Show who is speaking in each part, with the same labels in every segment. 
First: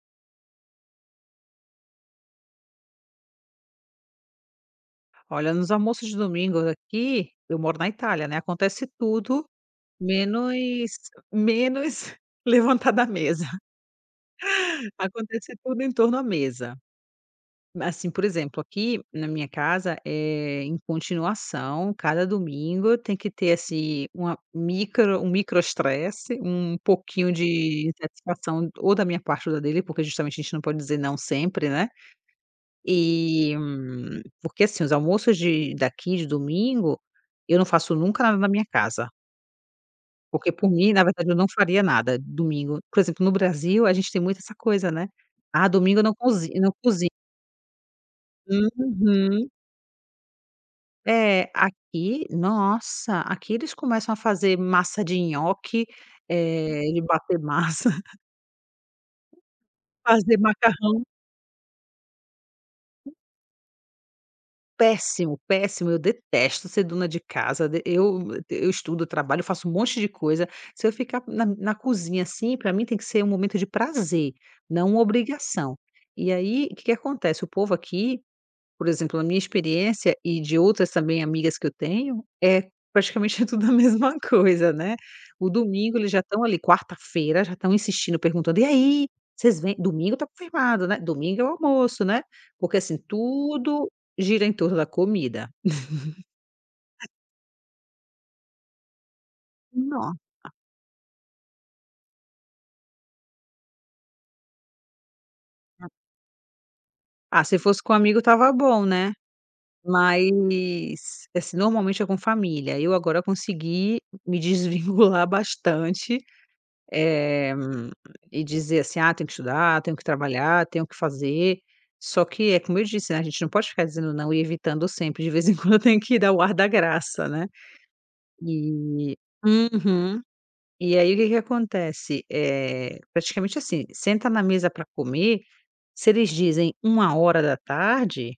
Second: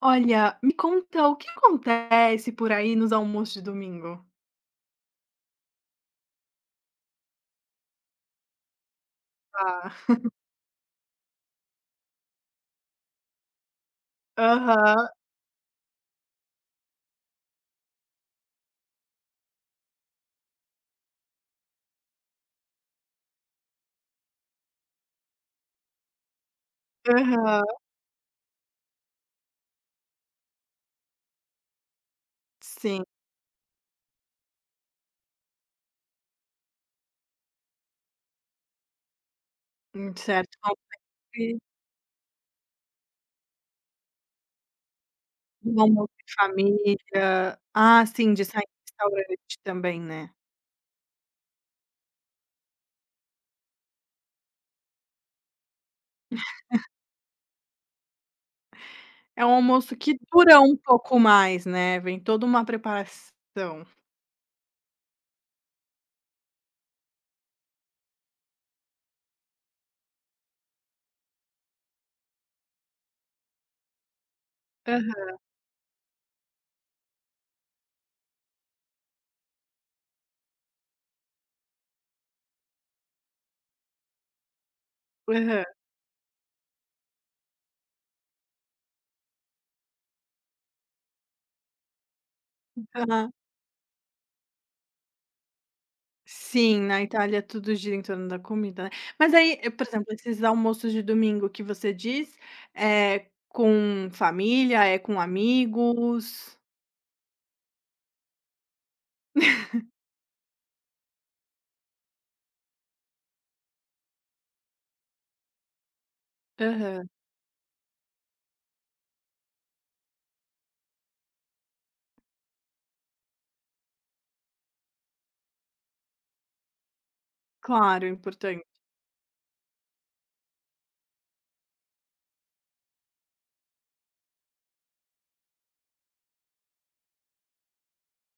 Speaker 1: Olha, me conta o que acontece por aí nos almoços de domingo?
Speaker 2: Olha, nos almoços de domingo aqui, eu moro na Itália, né, acontece tudo,
Speaker 1: Ah,
Speaker 2: menos menos levantar da mesa.
Speaker 1: aham,
Speaker 2: Acontece tudo em torno à mesa. Assim, por exemplo, aqui na minha casa, em continuação, cada domingo tem que ter, assim, uma micro um micro estresse, um pouquinho
Speaker 1: aham.
Speaker 2: de insatisfação ou da minha parte ou da dele, porque justamente a gente não pode dizer não sempre, né.
Speaker 1: Sim,
Speaker 2: E, porque assim, os almoços de daqui de domingo, eu não faço nunca nada na minha casa, porque
Speaker 1: certo.
Speaker 2: por
Speaker 1: Almoço
Speaker 2: mim, na verdade, eu não faria nada domingo. Por exemplo, no Brasil, a gente tem muito essa coisa, né: "Ah,
Speaker 1: de
Speaker 2: domingo eu
Speaker 1: almoço
Speaker 2: não
Speaker 1: em
Speaker 2: cozi não cozinho".
Speaker 1: família. Ah, sim, de sair em
Speaker 2: Uhum.
Speaker 1: restaurante também, né.
Speaker 2: É, aqui, nossa, aqui eles começam a fazer massa de nhoque, de bater massa,
Speaker 1: É um almoço que
Speaker 2: fazer
Speaker 1: dura um
Speaker 2: macarrão.
Speaker 1: pouco mais, né, vem toda uma preparação.
Speaker 2: Péssimo, péssimo. Eu detesto ser dona de casa. De eu estudo, eu trabalho, eu faço um monte de coisa. Se eu ficar na cozinha, assim, para mim tem que ser um momento de prazer, não uma obrigação. E aí, o que que acontece? O povo aqui, por exemplo, a minha experiência e de outras também amigas que eu tenho, é praticamente tudo a mesma coisa, né. O
Speaker 1: Aham.
Speaker 2: domingo eles já estão ali, quarta-feira, já estão insistindo, perguntando: "E aí, vocês vêm? Domingo tá confirmado, né, domingo é o almoço, né", porque assim,
Speaker 1: Aham.
Speaker 2: tudo gira em torno da comida.
Speaker 1: Sim, na Itália tudo gira em torno da comida, né. Mas aí, por exemplo,
Speaker 2: Não.
Speaker 1: esses almoços de domingo que você diz, é com família, é com amigos?
Speaker 2: Ah, se fosse com amigo tava bom, né, mas, assim, normalmente é com família. Eu agora consegui me desvincular bastante.
Speaker 1: Aham,
Speaker 2: Eh, e dizer assim: "Ah, tenho que estudar, tenho que trabalhar, tenho que fazer". Só que é como eu disse, né, a gente não pode ficar dizendo não e evitando sempre, de vez em quando tem que dar o ar da graça, né.
Speaker 1: claro, importante.
Speaker 2: E uhum. E aí o que que acontece, é praticamente assim, senta na mesa para comer, se eles dizem uma hora da tarde.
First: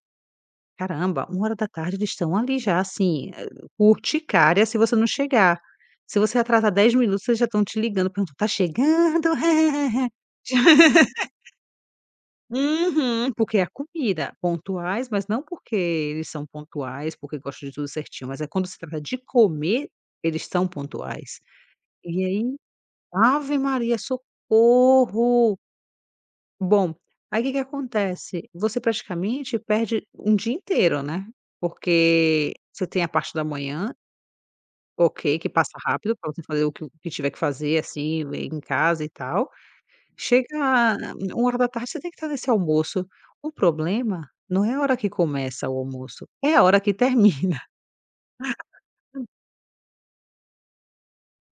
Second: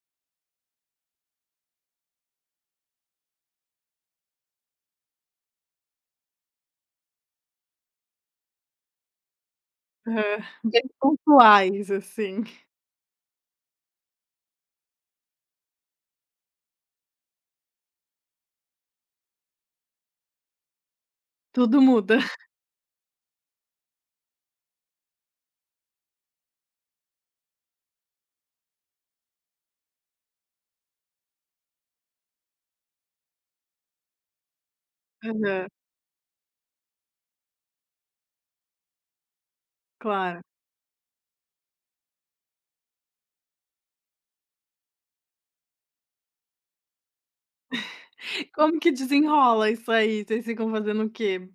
Speaker 2: Caramba, uma hora da tarde eles estão ali já, assim, urticária se você não chegar. Se você atrasar 10 minutos, eles já estão te ligando perguntando: "Tá chegando?"
Speaker 1: Aham, bem pontuais, assim.
Speaker 2: Uhum, porque é a comida. Pontuais, mas não porque eles são pontuais, porque gostam de tudo certinho, mas é quando se trata de comer, eles são pontuais.
Speaker 1: Tudo muda.
Speaker 2: E aí, ave Maria, socorro! Bom, aí o que que acontece? Você praticamente perde um dia inteiro, né, porque você tem a parte da manhã, ok, que
Speaker 1: Aham,
Speaker 2: passa rápido para você fazer o que tiver que fazer, assim, em casa e tal.
Speaker 1: claro.
Speaker 2: Chega u uma hora da tarde, você tem que estar nesse almoço. O problema não é a hora que começa o almoço, é a hora que termina.
Speaker 1: Como que desenrola isso aí? Vocês ficam fazendo o quê?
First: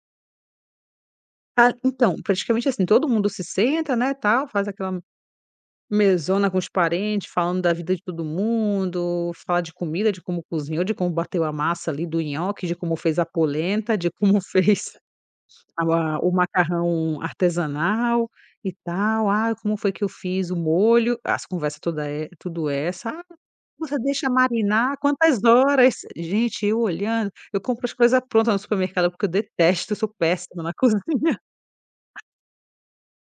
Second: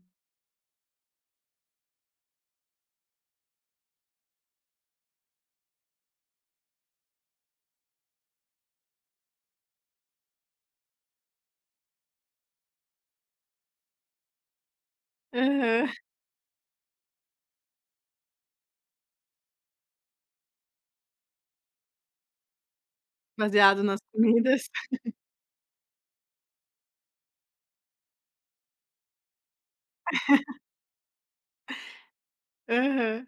Speaker 2: Ah, então, praticamente assim, todo mundo se senta, né, tal, faz aquela mesona com os parentes, falando da vida de todo mundo, falar de comida, de como cozinhou, de como bateu a massa ali do nhoque, de como fez a polenta, de como fez
Speaker 1: Aham,
Speaker 2: a o macarrão artesanal e tal. "Ah, como foi que eu fiz o molho", as conversas toda é tudo essa. "Ah,
Speaker 1: baseado
Speaker 2: você
Speaker 1: nas
Speaker 2: deixa
Speaker 1: comidas?
Speaker 2: marinar quantas horas?" Gente, eu olhando eu compro as coisas prontas no supermercado, porque eu detesto, eu sou péssima na cozinha.
Speaker 1: Aham.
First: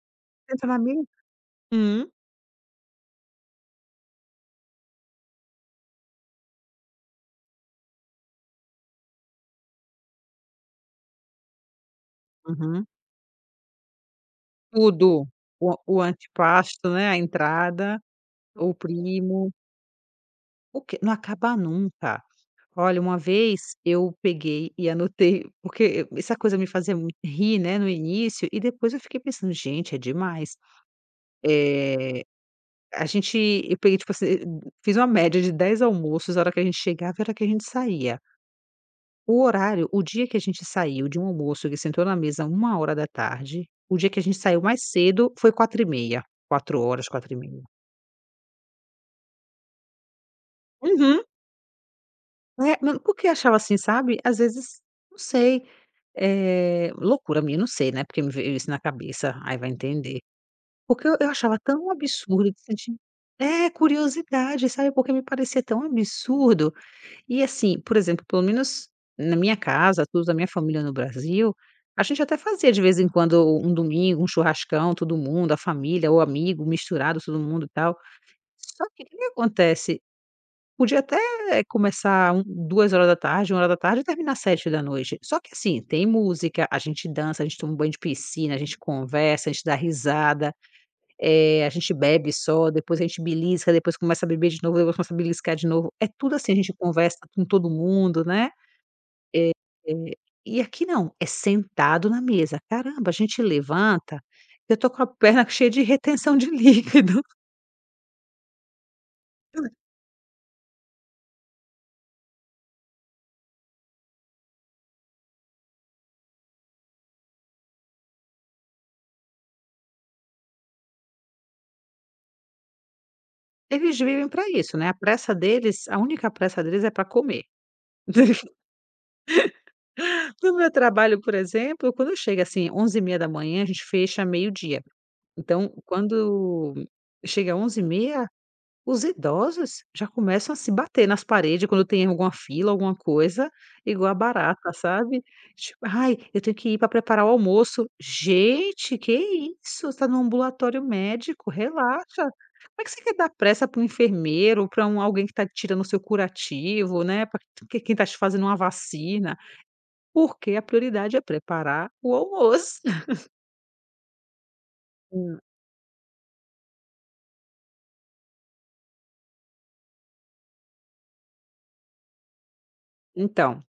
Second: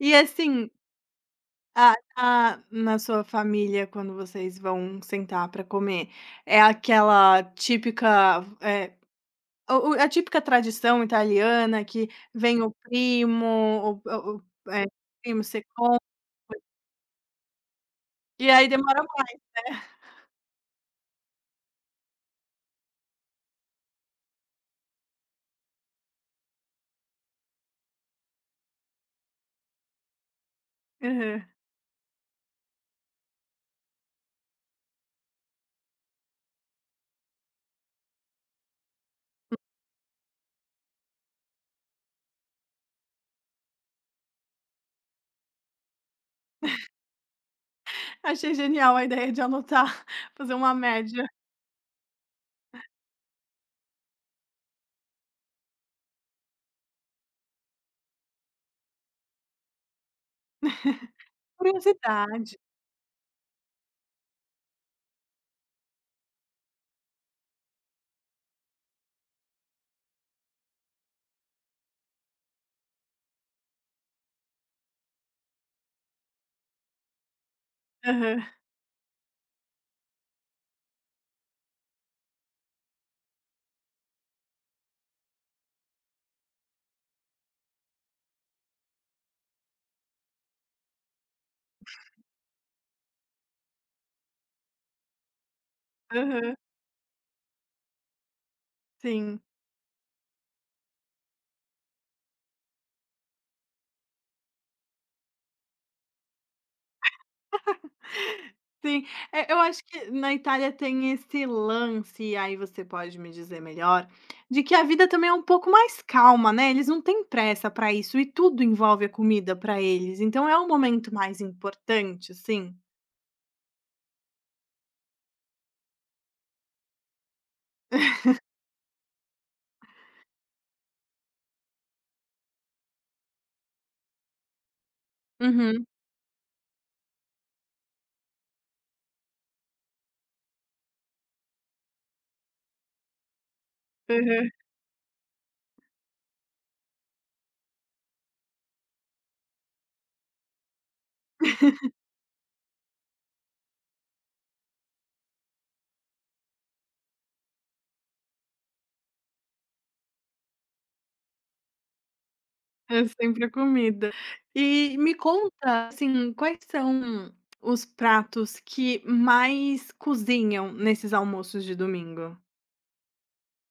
Speaker 1: E
Speaker 2: Entra
Speaker 1: assim
Speaker 2: na minha.
Speaker 1: ah,
Speaker 2: Hum.
Speaker 1: ah, na sua família, quando vocês vão sentar para comer, é aquela típica, o a típica tradição italiana que vem o
Speaker 2: Uhum.
Speaker 1: primo, o o
Speaker 2: Tudo.
Speaker 1: primo
Speaker 2: O
Speaker 1: secondo,
Speaker 2: o antipasto, né, a entrada,
Speaker 1: e aí
Speaker 2: o
Speaker 1: demora mais,
Speaker 2: primo,
Speaker 1: né.
Speaker 2: o que não acaba nunca. Olha, uma vez eu peguei e anotei, porque essa coisa me fazia muito rir, né, no início, e depois eu fiquei pensando: "Gente, é demais". Eh, a gente, eu peguei, tipo assim, fiz uma média de 10 almoços, a hora que a gente chegava e a hora que a gente saía. O horário, o dia que a gente saiu de um almoço que sentou na mesa uma hora da tarde, o dia que a gente saiu mais cedo foi 4h30, 4 horas, 4h30.
Speaker 1: Achei genial a ideia de anotar, fazer uma
Speaker 2: Uhum.
Speaker 1: média.
Speaker 2: É, ma por que achava assim, sabe? Às vezes, não sei, loucura minha, não sei, né, porque me veio isso na cabeça, aí vai entender. Porque eu achava tão absurdo
Speaker 1: Curiosidade.
Speaker 2: de sentir é, curiosidade, sabe, porque me parecia tão absurdo. E assim, por exemplo, pelo menos na minha casa, tudo da minha família no Brasil, a gente até fazia de vez em quando um domingo, um churrascão, todo mundo, a família, o amigo misturado, todo mundo e tal.
Speaker 1: Aham,
Speaker 2: Só que o que que acontece? Podia até começar duas horas da tarde, uma hora da tarde, e terminar às sete da noite. Só que assim, tem música, a gente dança, a gente toma um banho de piscina, a gente conversa, a gente dá risada, a gente bebe só, depois a gente belisca, depois começa a beber de novo, depois começa a beliscar de novo. É tudo assim,
Speaker 1: aham,
Speaker 2: a gente conversa com todo mundo, né.
Speaker 1: sim.
Speaker 2: Eh, e aqui não, é sentado na mesa. Caramba, a gente levanta, eu tô com a perna cheia de retenção de líquido.
Speaker 1: Sim, eu acho que na Itália tem esse lance, e aí você pode me dizer melhor, de que a vida também é um pouco mais calma, né, eles não têm pressa para isso e tudo envolve a comida para eles, então é o momento mais importante, assim.
Speaker 2: Eles vivem para isso, né, a única pressa deles é para comer. No meu trabalho, por exemplo, quando chega assim 11h30 da manhã, a gente fecha meio-dia. Então,
Speaker 1: Uhum,
Speaker 2: quando chega 11h30, os idosos já começam a se bater nas paredes quando tem alguma fila, alguma coisa, igual a
Speaker 1: aham,
Speaker 2: barata, sabe. Tipo: "Ai, eu tenho que ir para preparar o almoço". "Gente, que isso? Você tá no ambulatório médico, relaxa". Como é que você quer dar pressa para um enfermeiro, para alguém que está tirando o seu curativo, né, para quem está te fazendo uma vacina. Porque a prioridade é preparar o almoço.
Speaker 1: é sempre a comida. E me
Speaker 2: Hum,
Speaker 1: conta, assim, quais são os pratos que mais cozinham nesses almoços de domingo?
Speaker 2: então,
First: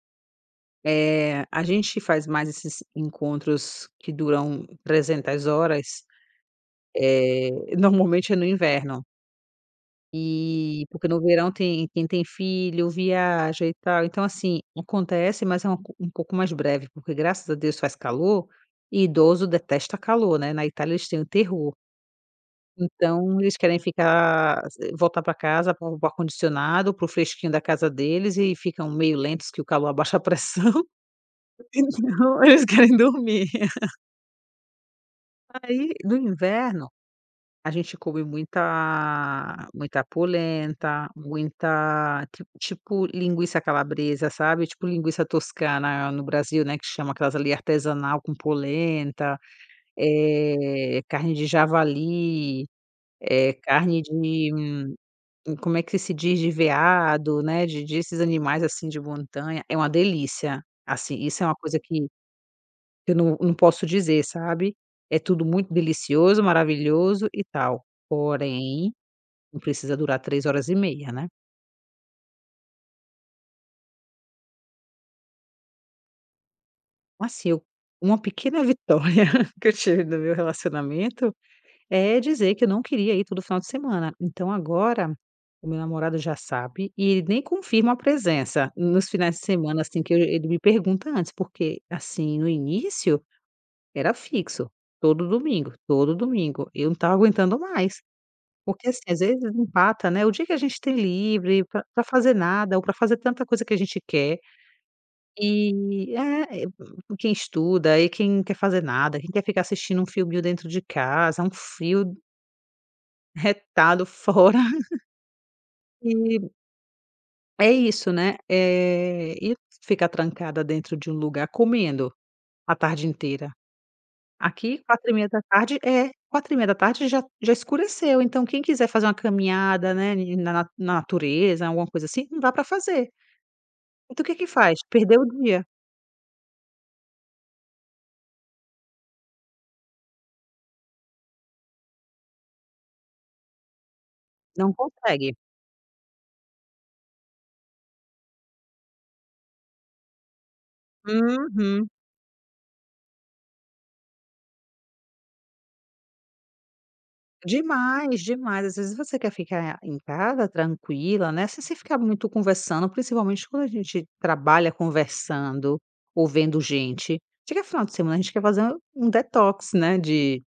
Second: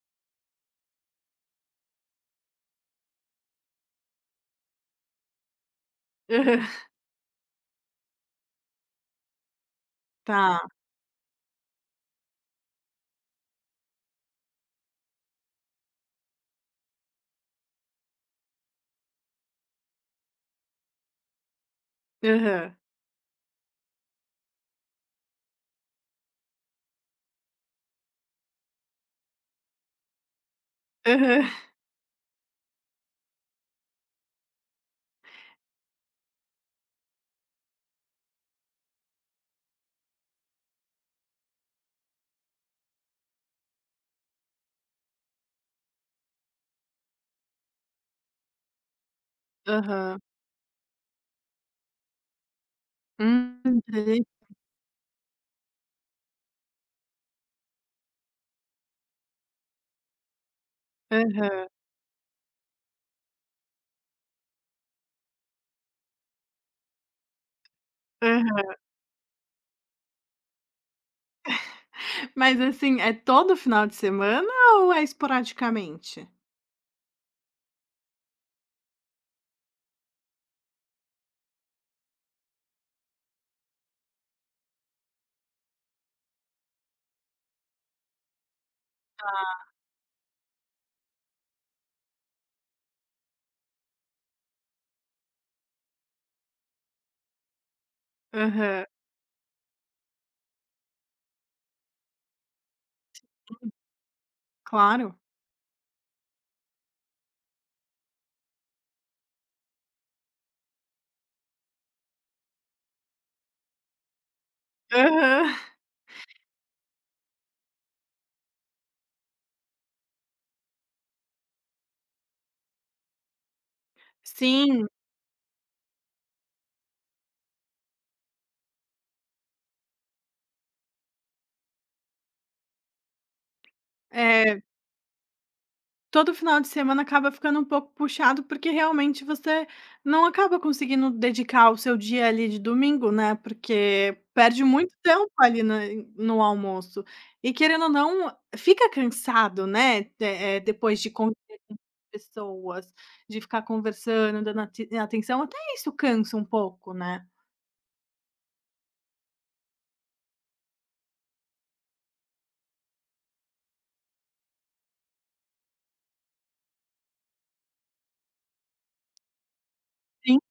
Speaker 2: a gente faz mais esses encontros que duram 300 horas,
Speaker 1: Aham.
Speaker 2: eh, normalmente é no inverno,
Speaker 1: Tá.
Speaker 2: e porque no verão tem quem tem filho viaja e tal, então assim, acontece, mas é uma co um pouco mais breve, porque graças a Deus faz calor, e idoso detesta calor, né, na Itália eles têm o terror.
Speaker 1: Aham.
Speaker 2: Então eles querem ficar, voltar para casa, para o ar-condicionado, para o fresquinho da casa deles, e ficam meio lentos que o calor abaixa a pressão,
Speaker 1: Aham.
Speaker 2: então eles querem dormir. Aí, no inverno, a gente come muita muita polenta, muita ti tipo linguiça calabresa, sabe, tipo linguiça toscana no Brasil, né, que chama aquelas ali artesanal com polenta,
Speaker 1: Aham.
Speaker 2: carne de javali,
Speaker 1: Hum,
Speaker 2: carne de, como é que se diz, de veado, né, de desses animais, assim, de montanha, é uma delícia. Assim, isso é uma
Speaker 1: aham,
Speaker 2: coisa que eu não não posso dizer, sabe. É tudo muito delicioso, maravilhoso e tal,
Speaker 1: aham.
Speaker 2: porém, não precisa durar 3 horas e meia, né.
Speaker 1: Mas assim, é todo final de semana ou é esporadicamente?
Speaker 2: Assim, eu, uma pequena vitória que eu tive no meu relacionamento, é dizer que eu não queria ir todo final de semana. Então agora, o meu namorado já sabe e ele nem confirma a presença nos finais de semana, assim, que eu ele me pergunta antes, porque, assim, no início era fixo, todo domingo, todo domingo. Eu não estava aguentando mais,
Speaker 1: Aham.
Speaker 2: porque, assim, às vezes empata, né, o dia que a gente tem livre para fazer nada ou para fazer tanta coisa que a gente quer,
Speaker 1: Claro.
Speaker 2: e é, é, quem estuda e quem não quer fazer nada, quem quer ficar assistindo um filminho dentro de casa, um frio retado fora.
Speaker 1: Aham.
Speaker 2: E é isso, né, e ficar trancada dentro de um lugar comendo a tarde inteira. Aqui
Speaker 1: Sim,
Speaker 2: 4h30 da tarde é, 4h30 da tarde já já escureceu, então quem quiser fazer uma caminhada, né, ni na na na natureza, alguma coisa assim, não dá para fazer. Então o que que
Speaker 1: eh,
Speaker 2: faz? Perdeu o dia,
Speaker 1: todo final de semana acaba ficando um pouco puxado, porque realmente você não acaba conseguindo dedicar o seu dia ali de domingo, né, porque perde
Speaker 2: não
Speaker 1: muito tempo
Speaker 2: consegue.
Speaker 1: ali na no almoço. E querendo ou não, fica cansado, né, de depois de
Speaker 2: Uhum.
Speaker 1: pessoas, de ficar conversando, dando ati atenção, até isso cansa um pouco, né?
Speaker 2: Demais, demais. Às vezes você quer ficar em casa tranquila, né, se você ficar muito conversando, principalmente quando a gente trabalha conversando ou vendo gente, chega final de semana, a gente quer fazer um detox, né,
Speaker 1: Sim,
Speaker 2: de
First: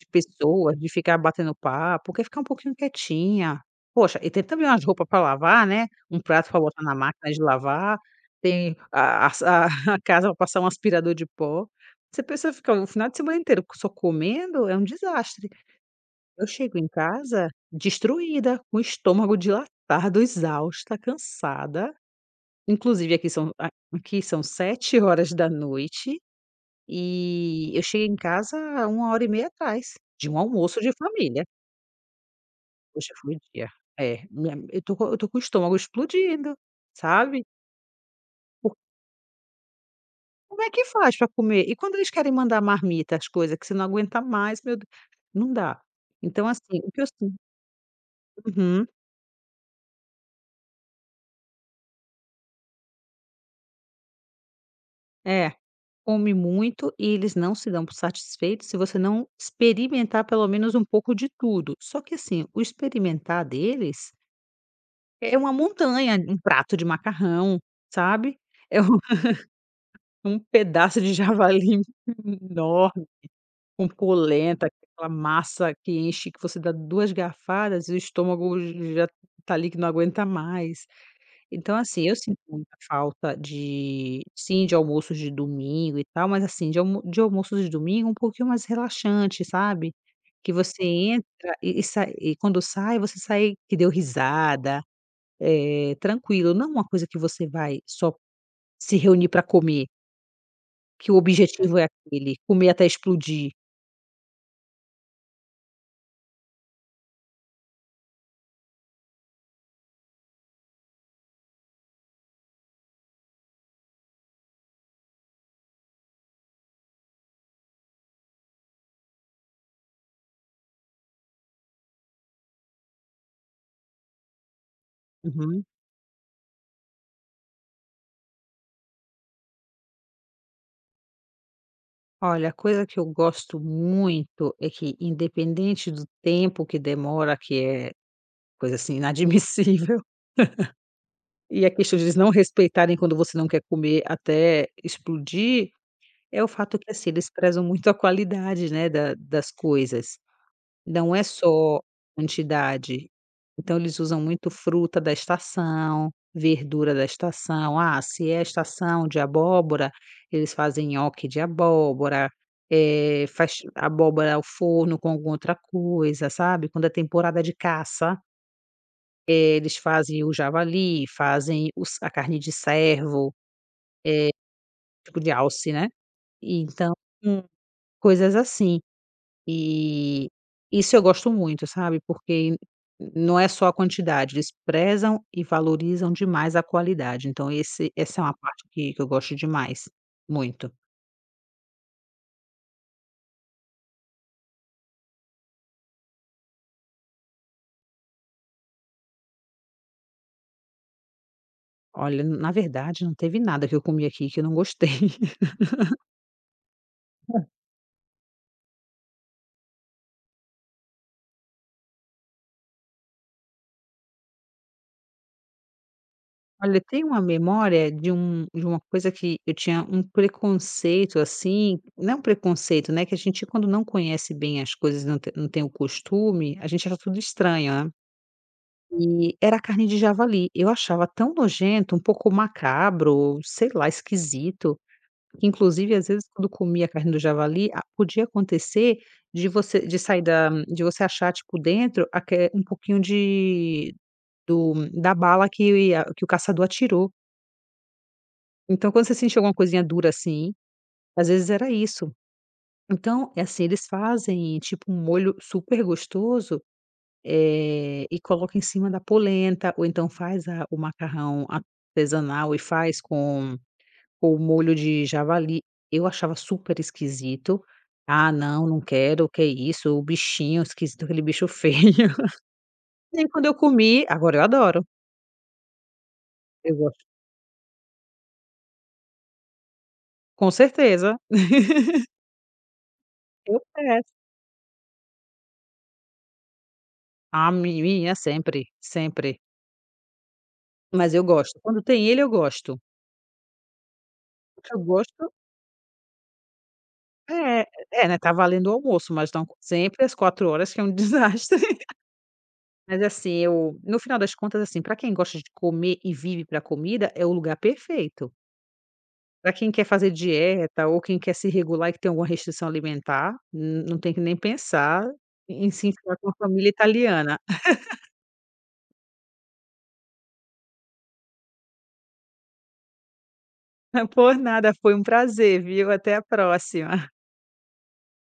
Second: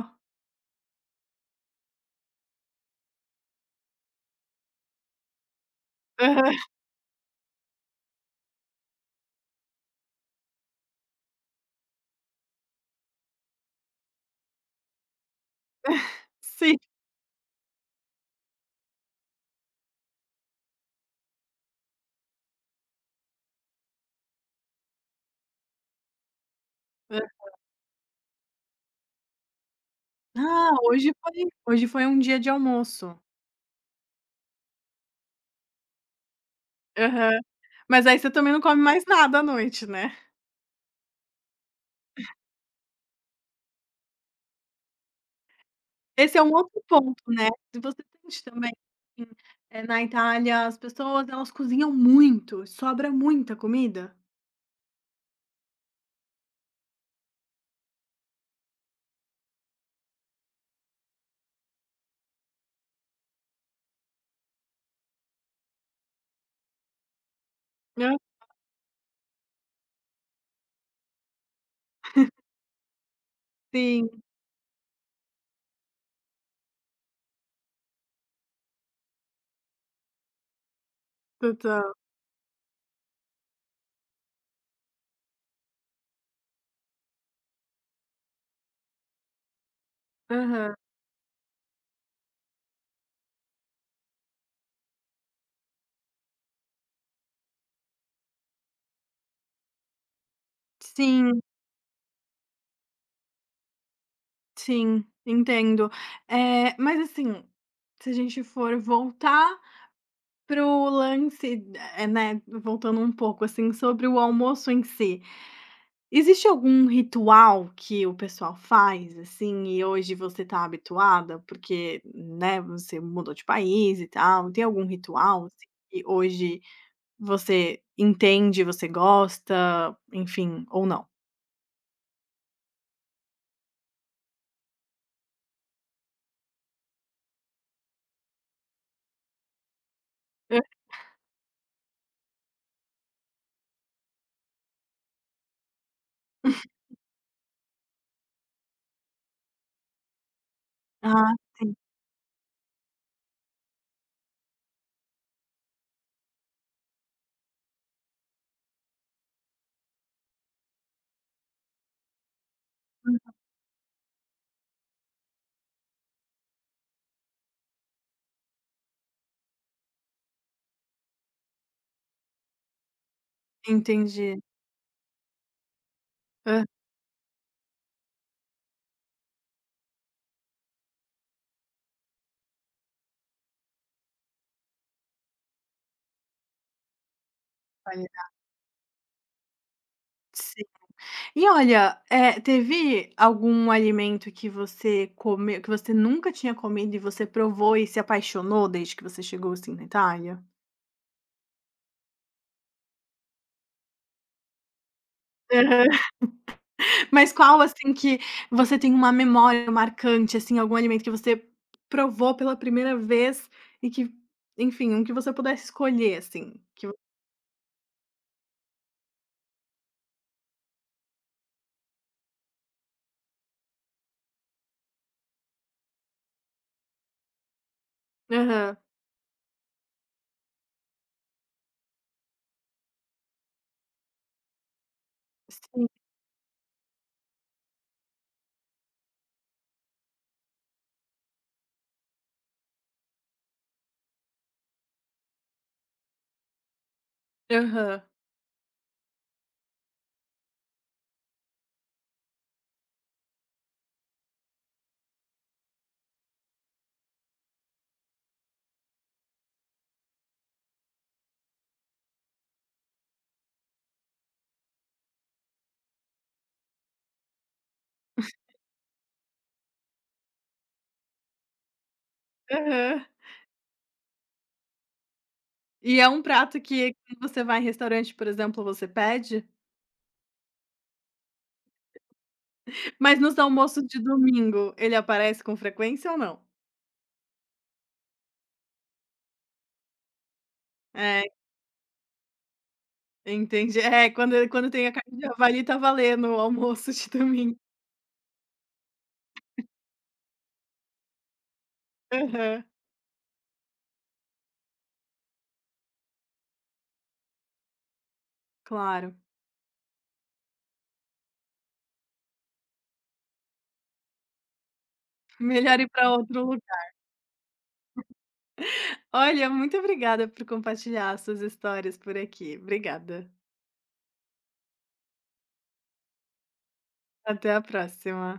Speaker 2: de pessoas, de ficar batendo papo, quer ficar um pouquinho quietinha. Poxa, e tem também umas roupas para lavar, né, um prato
Speaker 1: Aham,
Speaker 2: para botar na máquina de lavar, tem a sa a casa para passar um aspirador de pó. Você pensa, pessoa fica o final de semana inteiro só comendo, é um desastre. Eu
Speaker 1: sim.
Speaker 2: chego em casa destruída, com o estômago dilatado, exausta, cansada. Inclusive aqui são a aqui são 7 horas da noite
Speaker 1: Hã.
Speaker 2: e eu cheguei em casa 1 hora e meia atrás, de um
Speaker 1: Ah,
Speaker 2: almoço de família.
Speaker 1: hoje foi um dia de
Speaker 2: Hoje
Speaker 1: almoço.
Speaker 2: foi o dia. É, minha eu tô com o estômago explodindo,
Speaker 1: Aham.
Speaker 2: sabe.
Speaker 1: Mas aí você também não
Speaker 2: Porque
Speaker 1: come mais nada à noite, né?
Speaker 2: como é que faz para comer? E quando eles querem mandar marmita, as coisas que você não aguenta mais, meu Deu, não dá.
Speaker 1: Esse é
Speaker 2: Então
Speaker 1: um
Speaker 2: assim,
Speaker 1: outro
Speaker 2: o que eu
Speaker 1: ponto,
Speaker 2: sin
Speaker 1: né, se você sente também,
Speaker 2: Uhum.
Speaker 1: assim, na Itália as pessoas elas cozinham muito, sobra muita comida.
Speaker 2: É, come muito e eles não se dão por satisfeitos se você não experimentar pelo menos um pouco de tudo. Só que assim, o experimentar deles é uma montanha, um prato de macarrão,
Speaker 1: Hã,
Speaker 2: sabe? É um um pedaço de javali enorme, com
Speaker 1: sim,
Speaker 2: polenta, aquela massa que enche, que você dá 2 garfadas e o estômago já tá ali que não aguenta mais. Então,
Speaker 1: total.
Speaker 2: assim, eu sinto muita falta de sim, de almoços de domingo e tal, mas assim, de almoços de domingo um pouquinho mais relaxante, sabe. Que
Speaker 1: Aham.
Speaker 2: você entra e sai e quando sai, você sai que deu risada, tranquilo, não uma coisa que você vai só se reunir para comer, que o
Speaker 1: Sim.
Speaker 2: objetivo é aquele, comer até explodir.
Speaker 1: Sim, entendo. Mas assim, se a gente for voltar pro lance, né, voltando um pouco, assim, sobre o almoço em si, existe algum ritual que o pessoal faz, assim, e hoje você tá habituada? Porque, né, você mudou de país e tal, tem algum ritual,
Speaker 2: Uhum.
Speaker 1: assim, que hoje você entende, você gosta, enfim, ou não?
Speaker 2: Olha, a coisa que eu gosto muito é que independente do tempo que demora, que é coisa, assim, inadmissível.
Speaker 1: É.
Speaker 2: E a questão de eles não respeitarem quando você não quer comer até explodir, é o fato que, assim, eles prezam muito a qualidade, né, da das coisas. Não é
Speaker 1: Ah, sim,
Speaker 2: só quantidade. Então eles usam muito fruta da estação, verdura da estação. Ah, se é a estação de abóbora, eles fazem nhoque de abóbora, faz abóbora ao forno com alguma outra coisa, sabe. Quando é temporada de caça, eles fazem o javali, fazem os a carne de cervo.
Speaker 1: entendi.
Speaker 2: Tipo de alce, né.
Speaker 1: Hã,
Speaker 2: Então, Hum. coisas assim. E isso eu gosto muito, sabe, porque não é só a quantidade, eles prezam e valorizam demais a qualidade, então esse essa é
Speaker 1: olha.
Speaker 2: uma parte que eu gosto demais, muito.
Speaker 1: E olha, teve algum alimento que você comeu que você nunca tinha comido e você provou e se apaixonou desde que você chegou, assim, na Itália?
Speaker 2: Olha, na verdade não teve nada que eu comi aqui que eu não gostei.
Speaker 1: Aham. Mas qual, assim, que você tem uma memória marcante, assim, algum alimento que você provou pela primeira vez e que, enfim, um que você pudesse escolher, assim,
Speaker 2: Olha,
Speaker 1: que vo
Speaker 2: tem uma memória de uma coisa que eu tinha um preconceito, assim, não é um preconceito, né, que a gente quando não conhece bem as coisas, não tem o costume, a gente acha tudo estranho, né.
Speaker 1: aham.
Speaker 2: E era carne de javali. Eu achava tão nojento, um pouco macabro, sei lá, esquisito, que
Speaker 1: Sim.
Speaker 2: inclusive às vezes quando comia a carne do javali, a podia acontecer de sair da de você achar, tipo, dentro aque um pouquinho de do da bala que o caçador atirou.
Speaker 1: Aham.
Speaker 2: Então quando você sentia alguma coisinha dura, assim, às vezes era isso. Então, é assim, eles fazem, tipo, um molho super gostoso. E coloca em cima da polenta, ou então faz a o macarrão artesanal e faz com o molho de javali. Eu achava super esquisito. "Ah, não, não quero, o que é isso, o bichinho esquisito, aquele bicho feio".
Speaker 1: Aham.
Speaker 2: Nem quando eu comi agora eu adoro,
Speaker 1: E é um prato
Speaker 2: eu
Speaker 1: que
Speaker 2: gosto
Speaker 1: quando você vai em restaurante, por exemplo, você pede?
Speaker 2: com certeza,
Speaker 1: Mas nos
Speaker 2: eu
Speaker 1: almoços de
Speaker 2: peço.
Speaker 1: domingo, ele aparece com frequência ou não?
Speaker 2: Ah, minha sempre, sempre. Mas eu
Speaker 1: É,
Speaker 2: gosto, quando tem ele eu gosto.
Speaker 1: entendi. É, quando quando
Speaker 2: Eu
Speaker 1: tem a carne de
Speaker 2: gosto
Speaker 1: javali, tá valendo o almoço de domingo.
Speaker 2: é, é, né, tá valendo o almoço, mas não sempre às 4 horas que é um desastre.
Speaker 1: Aham,
Speaker 2: Mas assim, eu no final das contas, assim, para quem gosta de comer e vive para comida, é o lugar perfeito.
Speaker 1: claro.
Speaker 2: Para quem quer fazer dieta ou quem quer se regular e que tem alguma restrição alimentar, n não tem que nem pensar em
Speaker 1: Melhor ir
Speaker 2: se
Speaker 1: pra
Speaker 2: enfiar com a
Speaker 1: outro
Speaker 2: família
Speaker 1: lugar.
Speaker 2: italiana.
Speaker 1: Olha, muito obrigada por compartilhar suas histórias por aqui. Obrigada.
Speaker 2: Por nada, foi um prazer, viu? Até a próxima.
Speaker 1: Até a próxima.